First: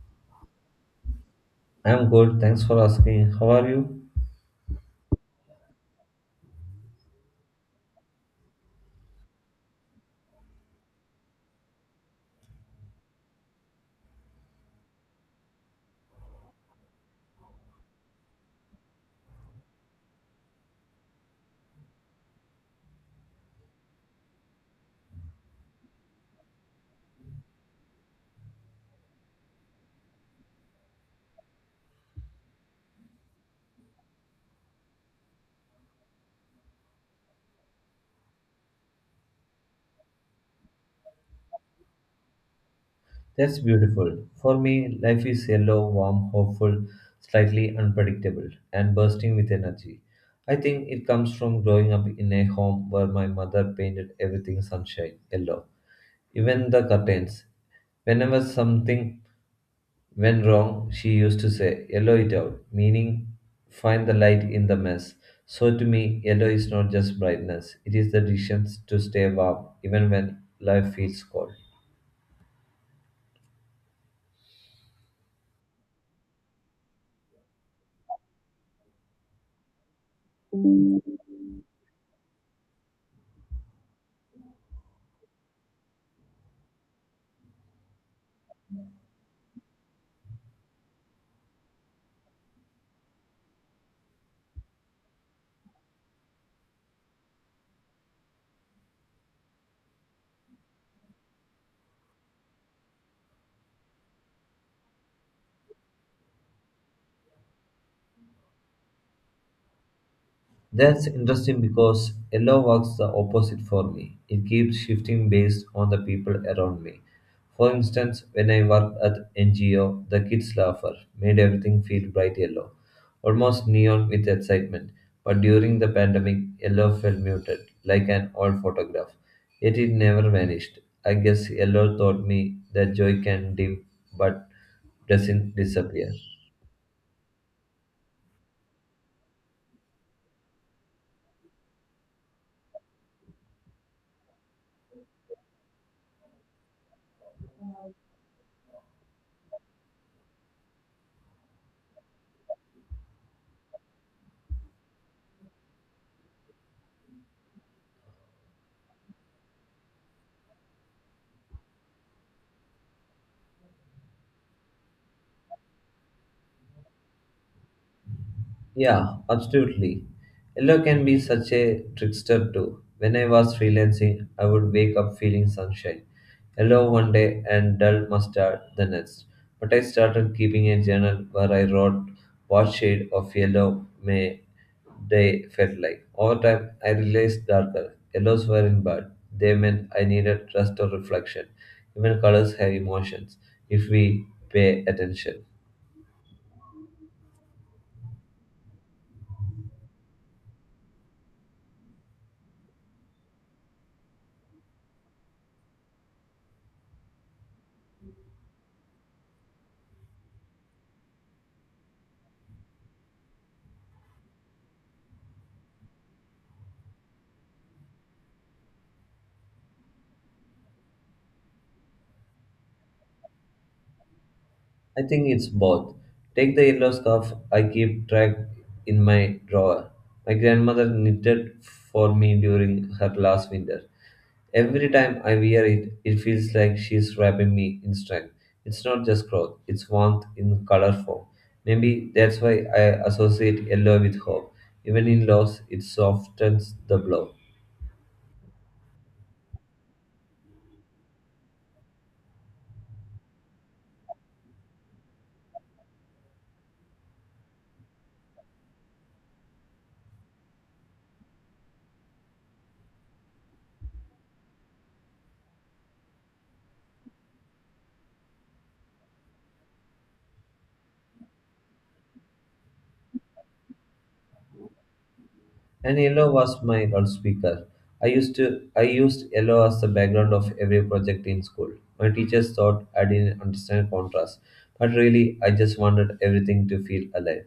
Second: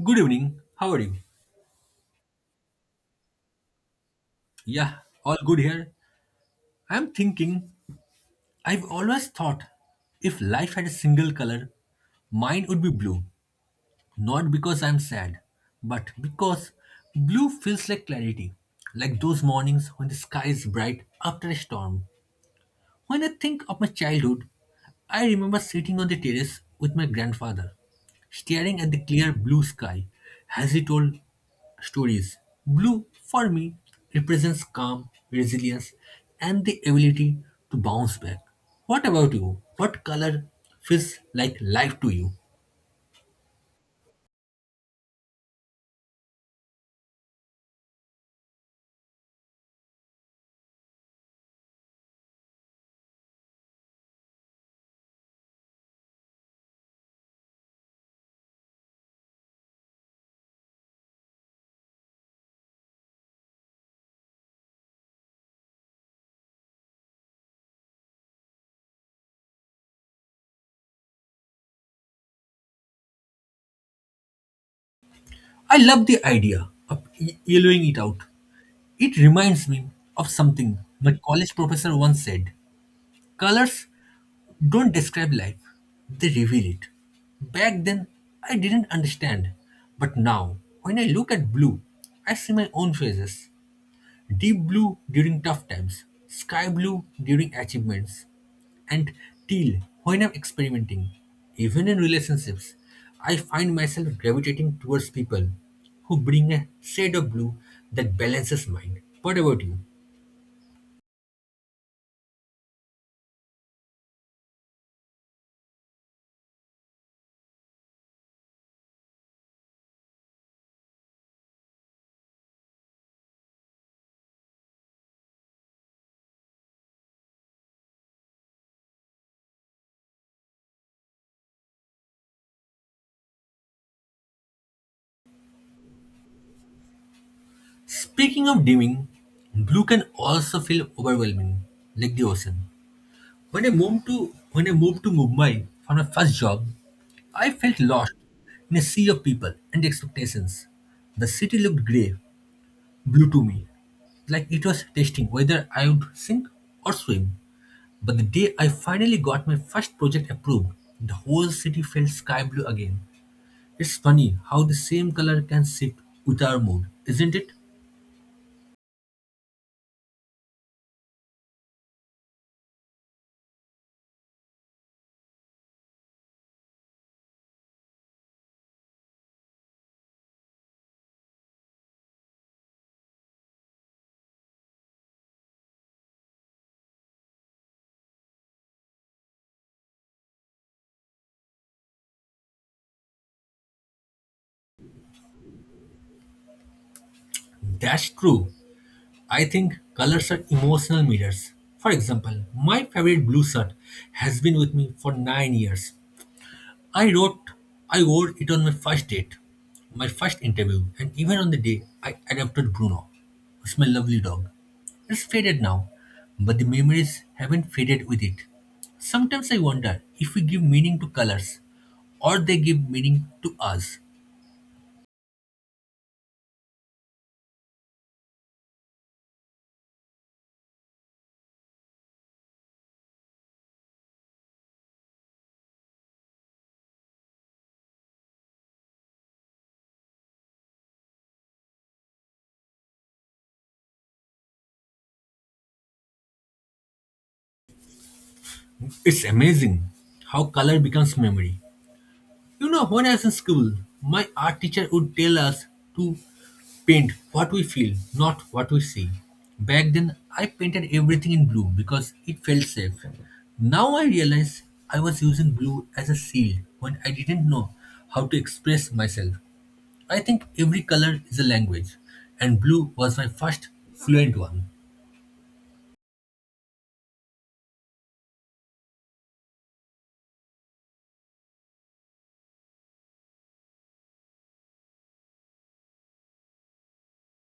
Good evening. How are you? I'm good, thanks for asking. How are you? Yeah, all good here. I'm thinking, I've always thought if life had a single color, mine would be blue. Not because I'm sad, but because blue feels like clarity, like those mornings when the sky is bright after a storm. When I think of my childhood, I remember sitting on the terrace with my grandfather, staring at the clear blue sky as he told stories. Blue, for me, represents calm, resilience, and the ability to bounce back. What about you? What color feels like life to you? That's beautiful. For me, life is yellow, warm, hopeful, slightly unpredictable, and bursting with energy. I think it comes from growing up in a home where my mother painted everything sunshine, yellow, even the curtains. Whenever something went wrong, she used to say, "Yellow it out," meaning find the light in the mess. So to me, yellow is not just brightness, it is the decision to stay warm even when life feels cold. I love the idea of yellowing it out. It reminds me of something my college professor once said colors don't describe life, they reveal it. Back then, I didn't understand. But now, when I look at blue, I see my own phases. Deep blue during tough times, sky blue during achievements, and teal when I'm experimenting. Even in relationships, I find myself gravitating towards people who bring a shade of blue that balances mine. What about you? That's interesting because yellow works the opposite for me. It keeps shifting based on the people around me. For instance, when I worked at NGO, the kids' laughter made everything feel bright yellow, almost neon with excitement. But during the pandemic, yellow felt muted, like an old photograph. Yet it never vanished. I guess yellow taught me that joy can dim but doesn't disappear. Speaking of dimming, blue can also feel overwhelming, like the ocean. When I moved to when I moved to Mumbai for my first job, I felt lost in a sea of people and expectations. The city looked grey, blue to me, like it was testing whether I would sink or swim. But the day I finally got my first project approved, the whole city felt sky blue again. It's funny how the same color can shift with our mood, isn't it? Yeah, absolutely. Yellow can be such a trickster too. When I was freelancing, I would wake up feeling sunshine, yellow one day and dull mustard the next. But I started keeping a journal where I wrote what shade of yellow my day felt like. Over time, I realized darker yellows weren't bad. They meant I needed rest or reflection. Even colors have emotions if we pay attention. That's true. I think colors are emotional mirrors. For example, my favorite blue shirt has been with me for 9 years. I wrote, I wore it on my first date, my first interview, and even on the day I adopted Bruno, who's my lovely dog. It's faded now, but the memories haven't faded with it. Sometimes I wonder if we give meaning to colors or they give meaning to us. I think it's both. Take the yellow scarf I keep track in my drawer. My grandmother knitted for me during her last winter. Every time I wear it, it feels like she's wrapping me in strength. It's not just cloth, it's warmth in color form. Maybe that's why I associate yellow with hope. Even in loss, it softens the blow. It's amazing how color becomes memory. You know, when I was in school, my art teacher would tell us to paint what we feel, not what we see. Back then, I painted everything in blue because it felt safe. Now I realize I was using blue as a seal when I didn't know how to express myself. I think every color is a language, and blue was my first fluent one. And yellow was my loudspeaker. I used to I used yellow as the background of every project in school. My teachers thought I didn't understand contrast, but really I just wanted everything to feel alive.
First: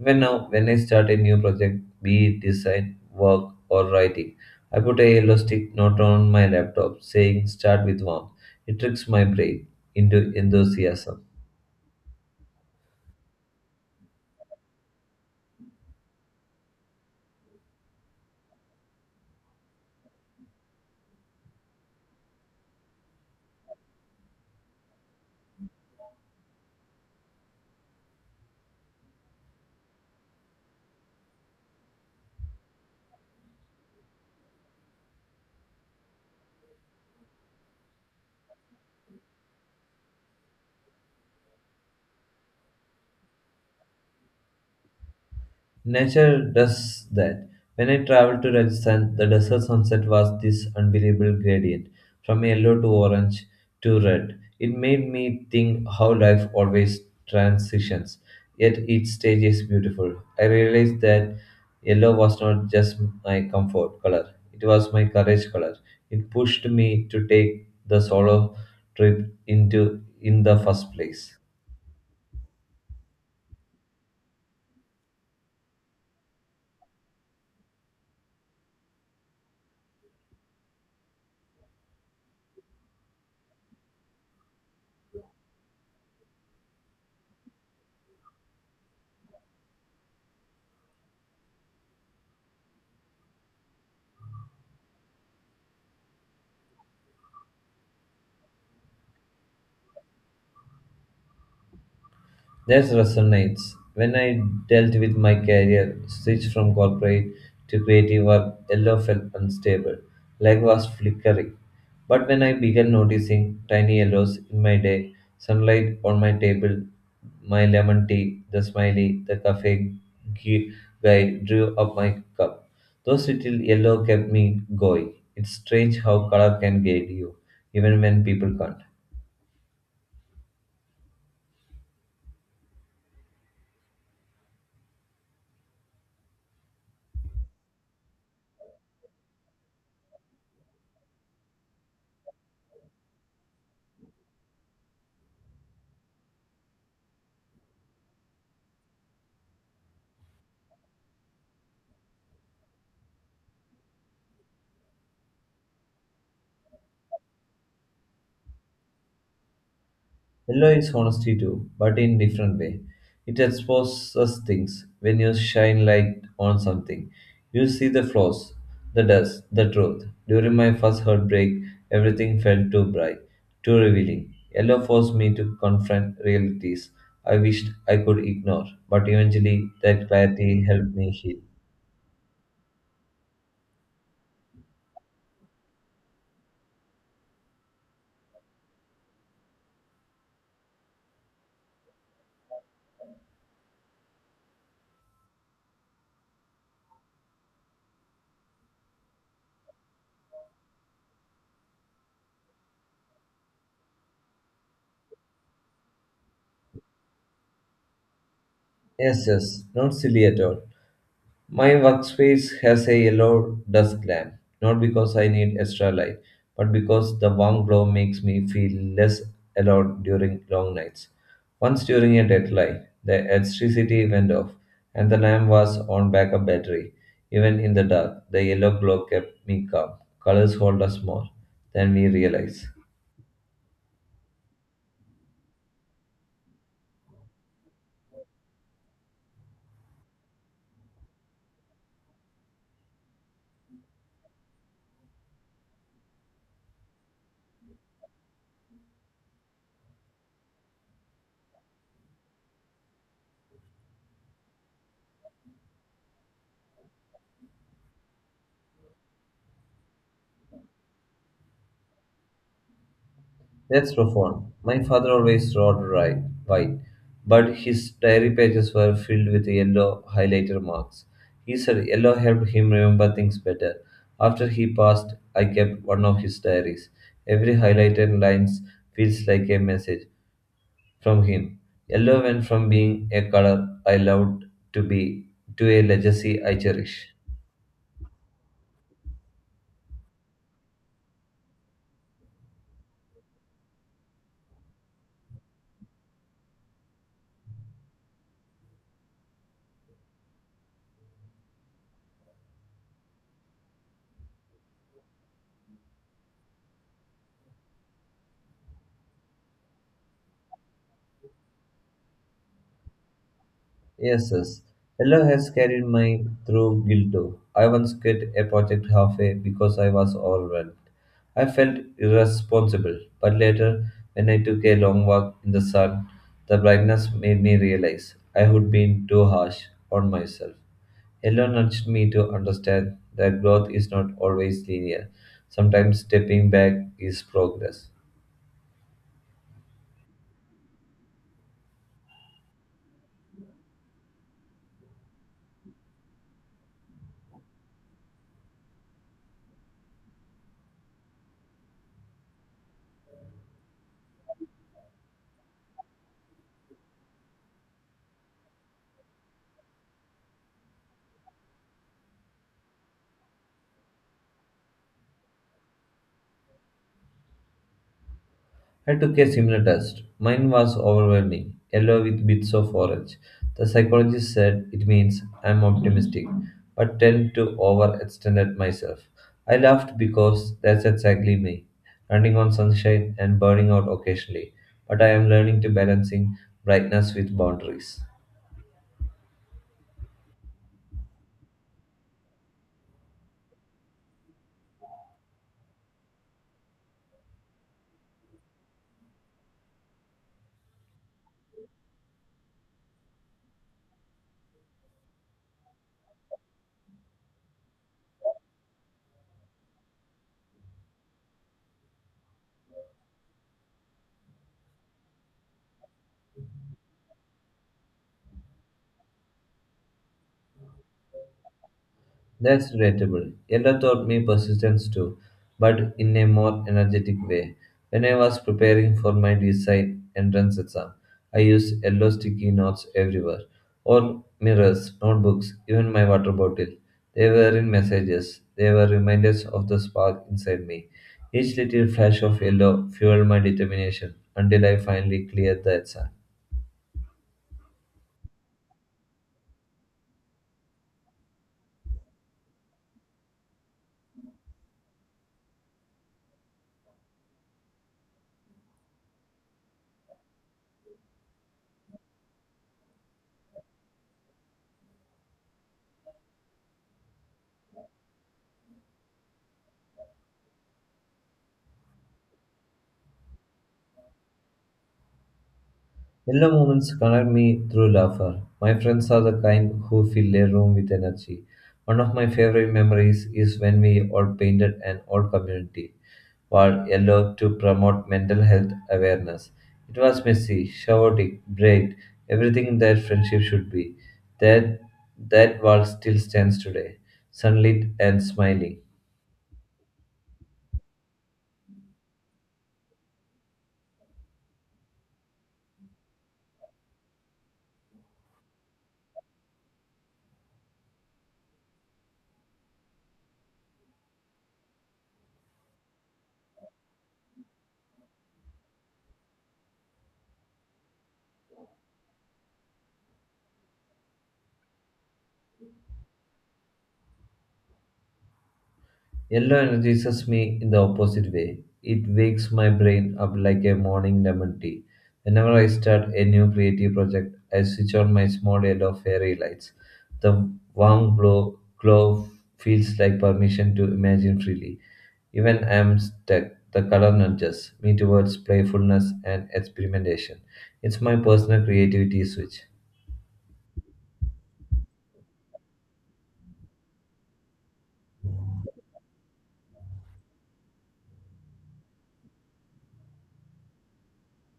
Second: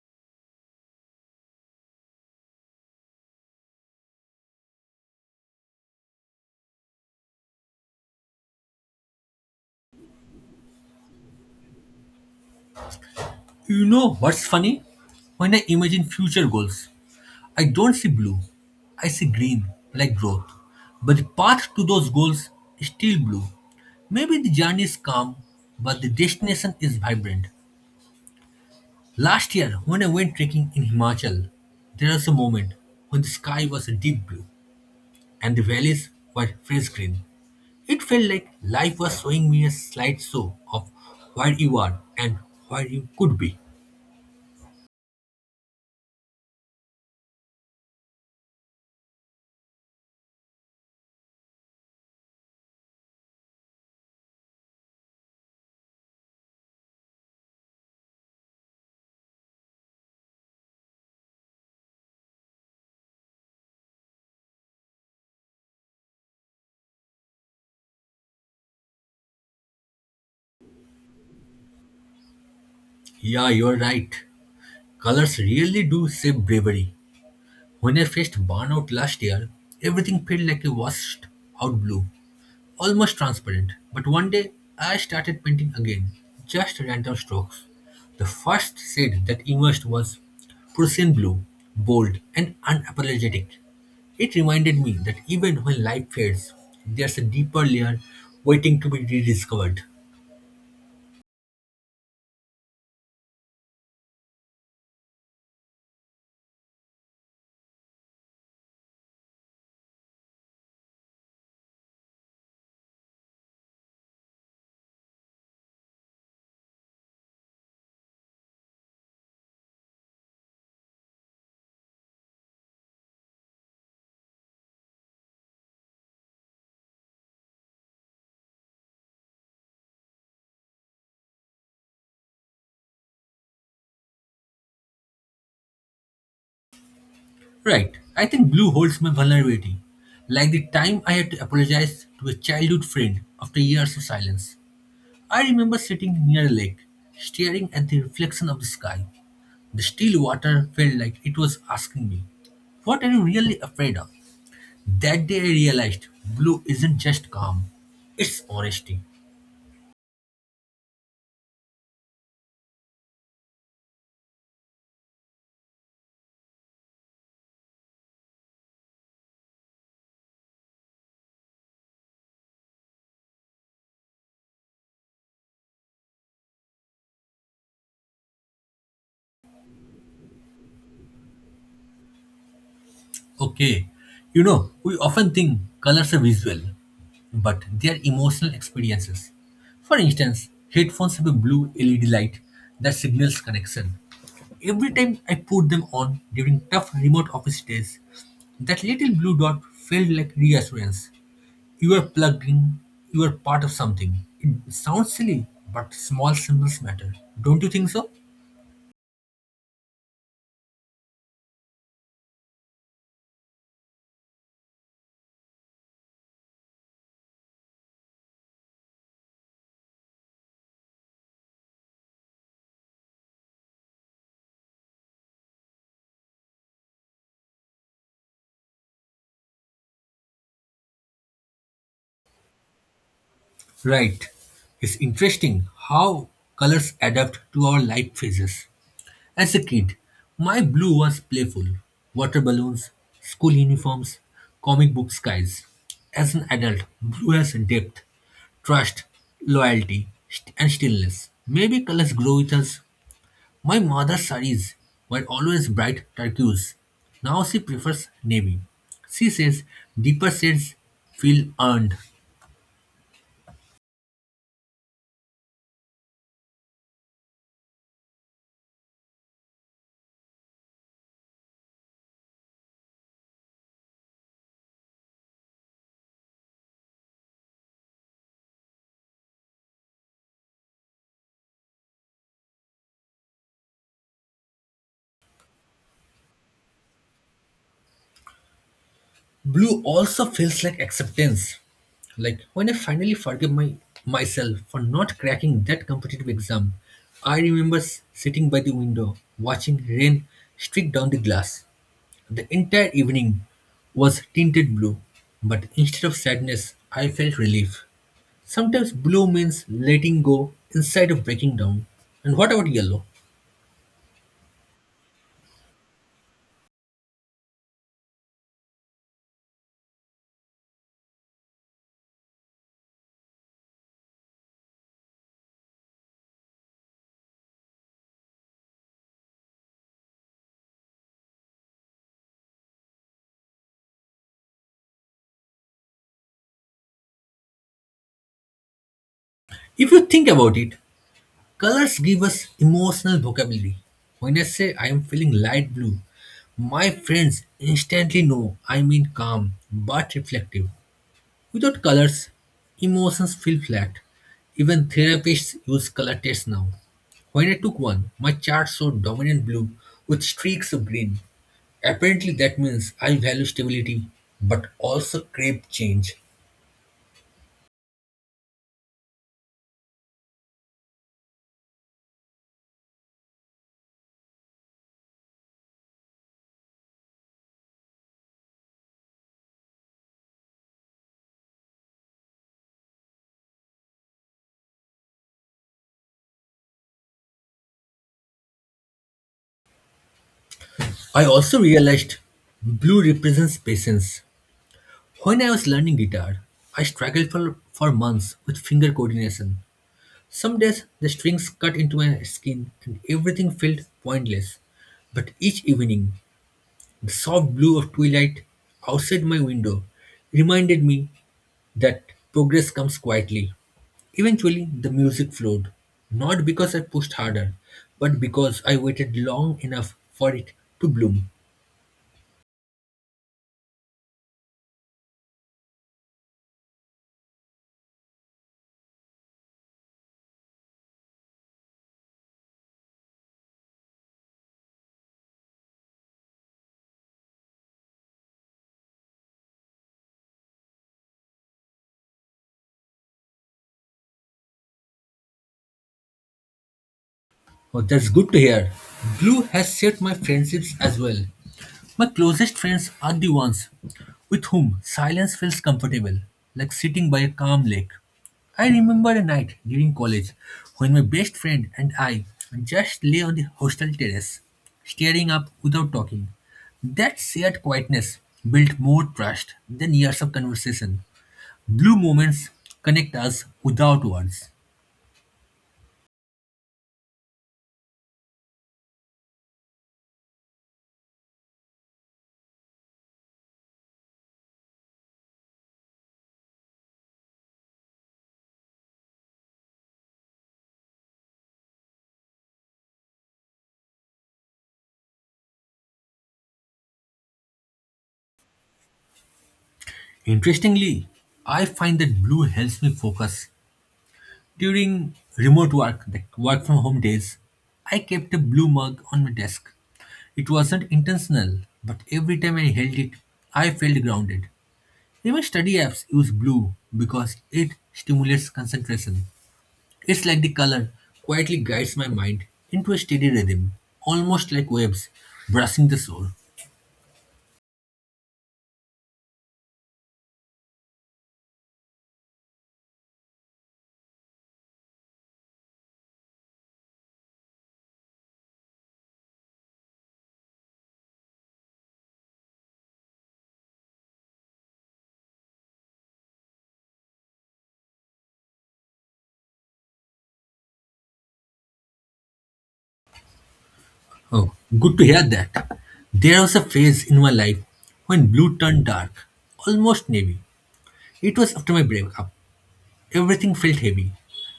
Even now, when I start a new project, be it design, work, or writing, I put a yellow stick note on my laptop saying start with warmth. It tricks my brain into enthusiasm. You know what's funny? When I imagine future goals, I don't see blue. I see green, like growth. But the path to those goals is still blue. Maybe the journey is calm, but the destination is vibrant. Last year, when I went trekking in Himachal, there was a moment when the sky was a deep blue and the valleys were fresh green. It felt like life was showing me a slideshow of where you are and where you could be. Nature does that. When I traveled to Rajasthan, the desert sunset was this unbelievable gradient from yellow to orange to red. It made me think how life always transitions, yet each stage is beautiful. I realized that yellow was not just my comfort color, it was my courage color. It pushed me to take the solo trip into in the first place. Yeah, you're right. Colors really do shape bravery. When I faced burnout last year, everything felt like a washed out blue, almost transparent. But one day, I started painting again, just random strokes. The first shade that emerged was Prussian blue, bold and unapologetic. It reminded me that even when life fades, there's a deeper layer waiting to be rediscovered. That resonates. When I dealt with my career, switched from corporate to creative work, yellow felt unstable. Light was flickering. But when I began noticing tiny yellows in my day, sunlight on my table, my lemon tea, the smiley, the cafe gu- guy drew up my cup. Those little yellow kept me going. It's strange how color can guide you, even when people can't. Right. I think blue holds my vulnerability. Like the time I had to apologize to a childhood friend after years of silence. I remember sitting near a lake, staring at the reflection of the sky. The still water felt like it was asking me, what are you really afraid of? That day I realized blue isn't just calm, it's honesty. Yellow is honesty too, but in different way. It exposes things. When you shine light on something, you see the flaws, the dust, the truth. During my first heartbreak, everything felt too bright, too revealing. Yellow forced me to confront realities I wished I could ignore, but eventually that clarity helped me heal. Okay. We often think colors are visual, but they are emotional experiences. For instance, headphones have a blue LED light that signals connection. Every time I put them on during tough remote office days, that little blue dot felt like reassurance. You are plugged in, you are part of something. It sounds silly, but small symbols matter. Don't you think so? Yes, yes, not silly at all. My workspace has a yellow dusk lamp, not because I need extra light, but because the warm glow makes me feel less alone during long nights. Once during a deadline, the electricity went off, and the lamp was on backup battery. Even in the dark, the yellow glow kept me calm. Colors hold us more than we realize. Right. It's interesting how colors adapt to our life phases. As a kid, my blue was playful water balloons, school uniforms, comic book skies. As an adult, blue has depth, trust, loyalty, and stillness. Maybe colors grow with us. My mother's saris were always bright turquoise. Now she prefers navy. She says deeper shades feel earned. That's profound. My father always wrote right, white, but his diary pages were filled with yellow highlighter marks. He said yellow helped him remember things better. After he passed, I kept one of his diaries. Every highlighted line feels like a message from him. Yellow went from being a color I loved to be to a legacy I cherish. Blue also feels like acceptance. Like when I finally forgive my myself for not cracking that competitive exam, I remember sitting by the window watching rain streak down the glass. The entire evening was tinted blue, but instead of sadness, I felt relief. Sometimes blue means letting go instead of breaking down. And what about yellow? Yes, yes. Hello has carried me through Guilto. I once quit a project halfway because I was overwhelmed. I felt irresponsible, but later, when I took a long walk in the sun, the brightness made me realize I had been too harsh on myself. Hello nudged me to understand that growth is not always linear. Sometimes stepping back is progress. If you think about it, colors give us emotional vocabulary. When I say I am feeling light blue, my friends instantly know I mean calm but reflective. Without colors, emotions feel flat. Even therapists use color tests now. When I took one, my chart showed dominant blue with streaks of green. Apparently, that means I value stability but also crave change. I took a similar test. Mine was overwhelming, yellow with bits of orange. The psychologist said it means I'm optimistic, but tend to overextend at myself. I laughed because that's exactly me, running on sunshine and burning out occasionally. But I am learning to balancing brightness with boundaries. I also realized blue represents patience. When I was learning guitar, I struggled for months with finger coordination. Some days the strings cut into my skin and everything felt pointless. But each evening, the soft blue of twilight outside my window reminded me that progress comes quietly. Eventually, the music flowed, not because I pushed harder, but because I waited long enough for it to bloom. That's relatable. Yella taught me persistence too, but in a more energetic way. When I was preparing for my design entrance exam, I used yellow sticky notes everywhere. All mirrors, notebooks, even my water bottle. They were in messages. They were reminders of the spark inside me. Each little flash of yellow fueled my determination until I finally cleared the exam. Oh, that's good to hear. Blue has shaped my friendships as well. My closest friends are the ones with whom silence feels comfortable, like sitting by a calm lake. I remember a night during college when my best friend and I just lay on the hostel terrace, staring up without talking. That shared quietness built more trust than years of conversation. Blue moments connect us without words. Yellow moments connect me through laughter. My friends are the kind who fill a room with energy. One of my favorite memories is when we all painted an old community wall yellow to promote mental health awareness. It was messy, chaotic, bright, everything that friendship should be. That that wall still stands today, sunlit and smiling. Interestingly, I find that blue helps me focus during remote work, like work from home days. I kept a blue mug on my desk. It wasn't intentional, but every time I held it, I felt grounded. Even study apps use blue because it stimulates concentration. It's like the color quietly guides my mind into a steady rhythm, almost like waves brushing the shore. Yellow energizes me in the opposite way. It wakes my brain up like a morning lemon tea. Whenever I start a new creative project, I switch on my small yellow fairy lights. The glow feels like permission to imagine freely. Even I am stuck, the color nudges me towards playfulness and experimentation. It's my personal creativity switch. Oh, good to hear that. There was a phase in my life when blue turned dark, almost navy. It was after my breakup. Everything felt heavy,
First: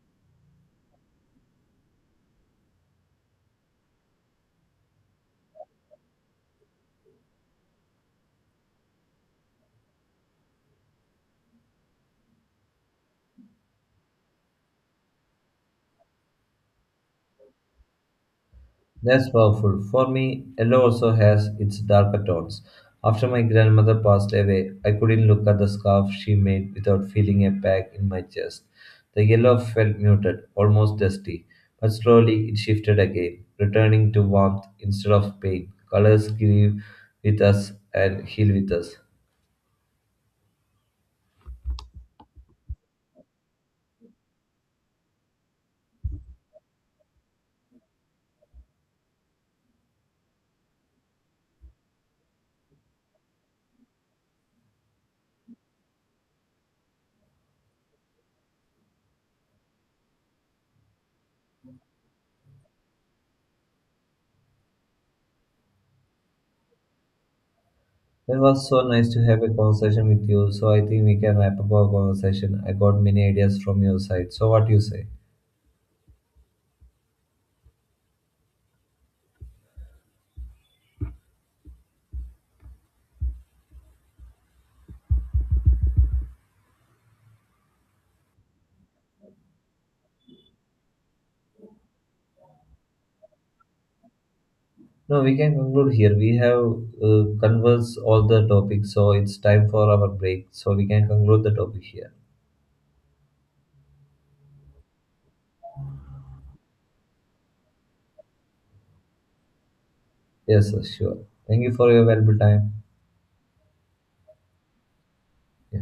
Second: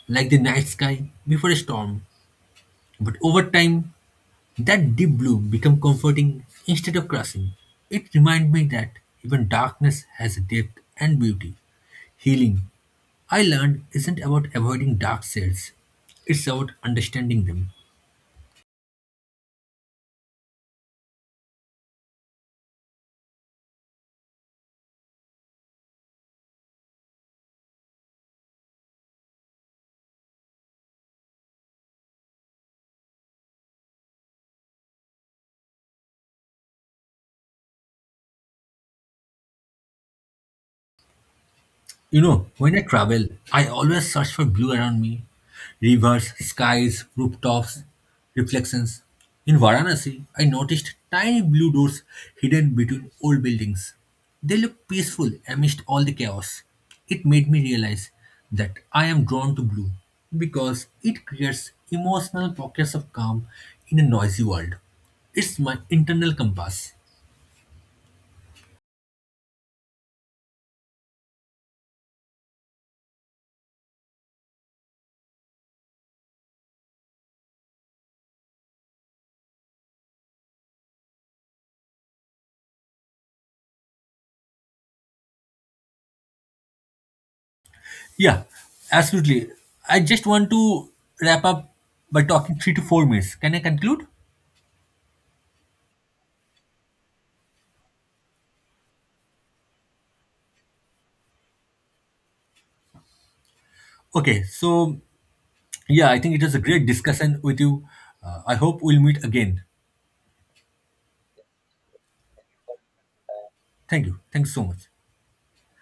like the night sky before a storm. But over time, that deep blue became comforting instead of crushing. It reminded me that even darkness has depth and beauty. Healing, I learned, isn't about avoiding dark shades, it's about understanding them. That's powerful. For me, yellow also has its darker tones. After my grandmother passed away, I couldn't look at the scarf she made without feeling a pang in my chest. The yellow felt muted, almost dusty, but slowly it shifted again, returning to warmth instead of pain. Colors grieve with us and heal with us. When I travel, I always search for blue around me rivers, skies, rooftops, reflections. In Varanasi, I noticed tiny blue doors hidden between old buildings. They look peaceful amidst all the chaos. It made me realize that I am drawn to blue because it creates emotional pockets of calm in a noisy world. It's my internal compass. It was so nice to have a conversation with you, so I think we can wrap up our conversation. I got many ideas from your side. So, what do you say? Yeah, absolutely. I just want to wrap up by talking 3 to 4 minutes. Can I conclude? No, we can conclude here. We have conversed all the topics, so it's time for our break. So we can conclude the topic here. Okay, so yeah, I think it was a great discussion with you. I hope we'll meet again. Yes, sir, sure. Thank you for your valuable time. Thank you. Thanks so much. Yeah.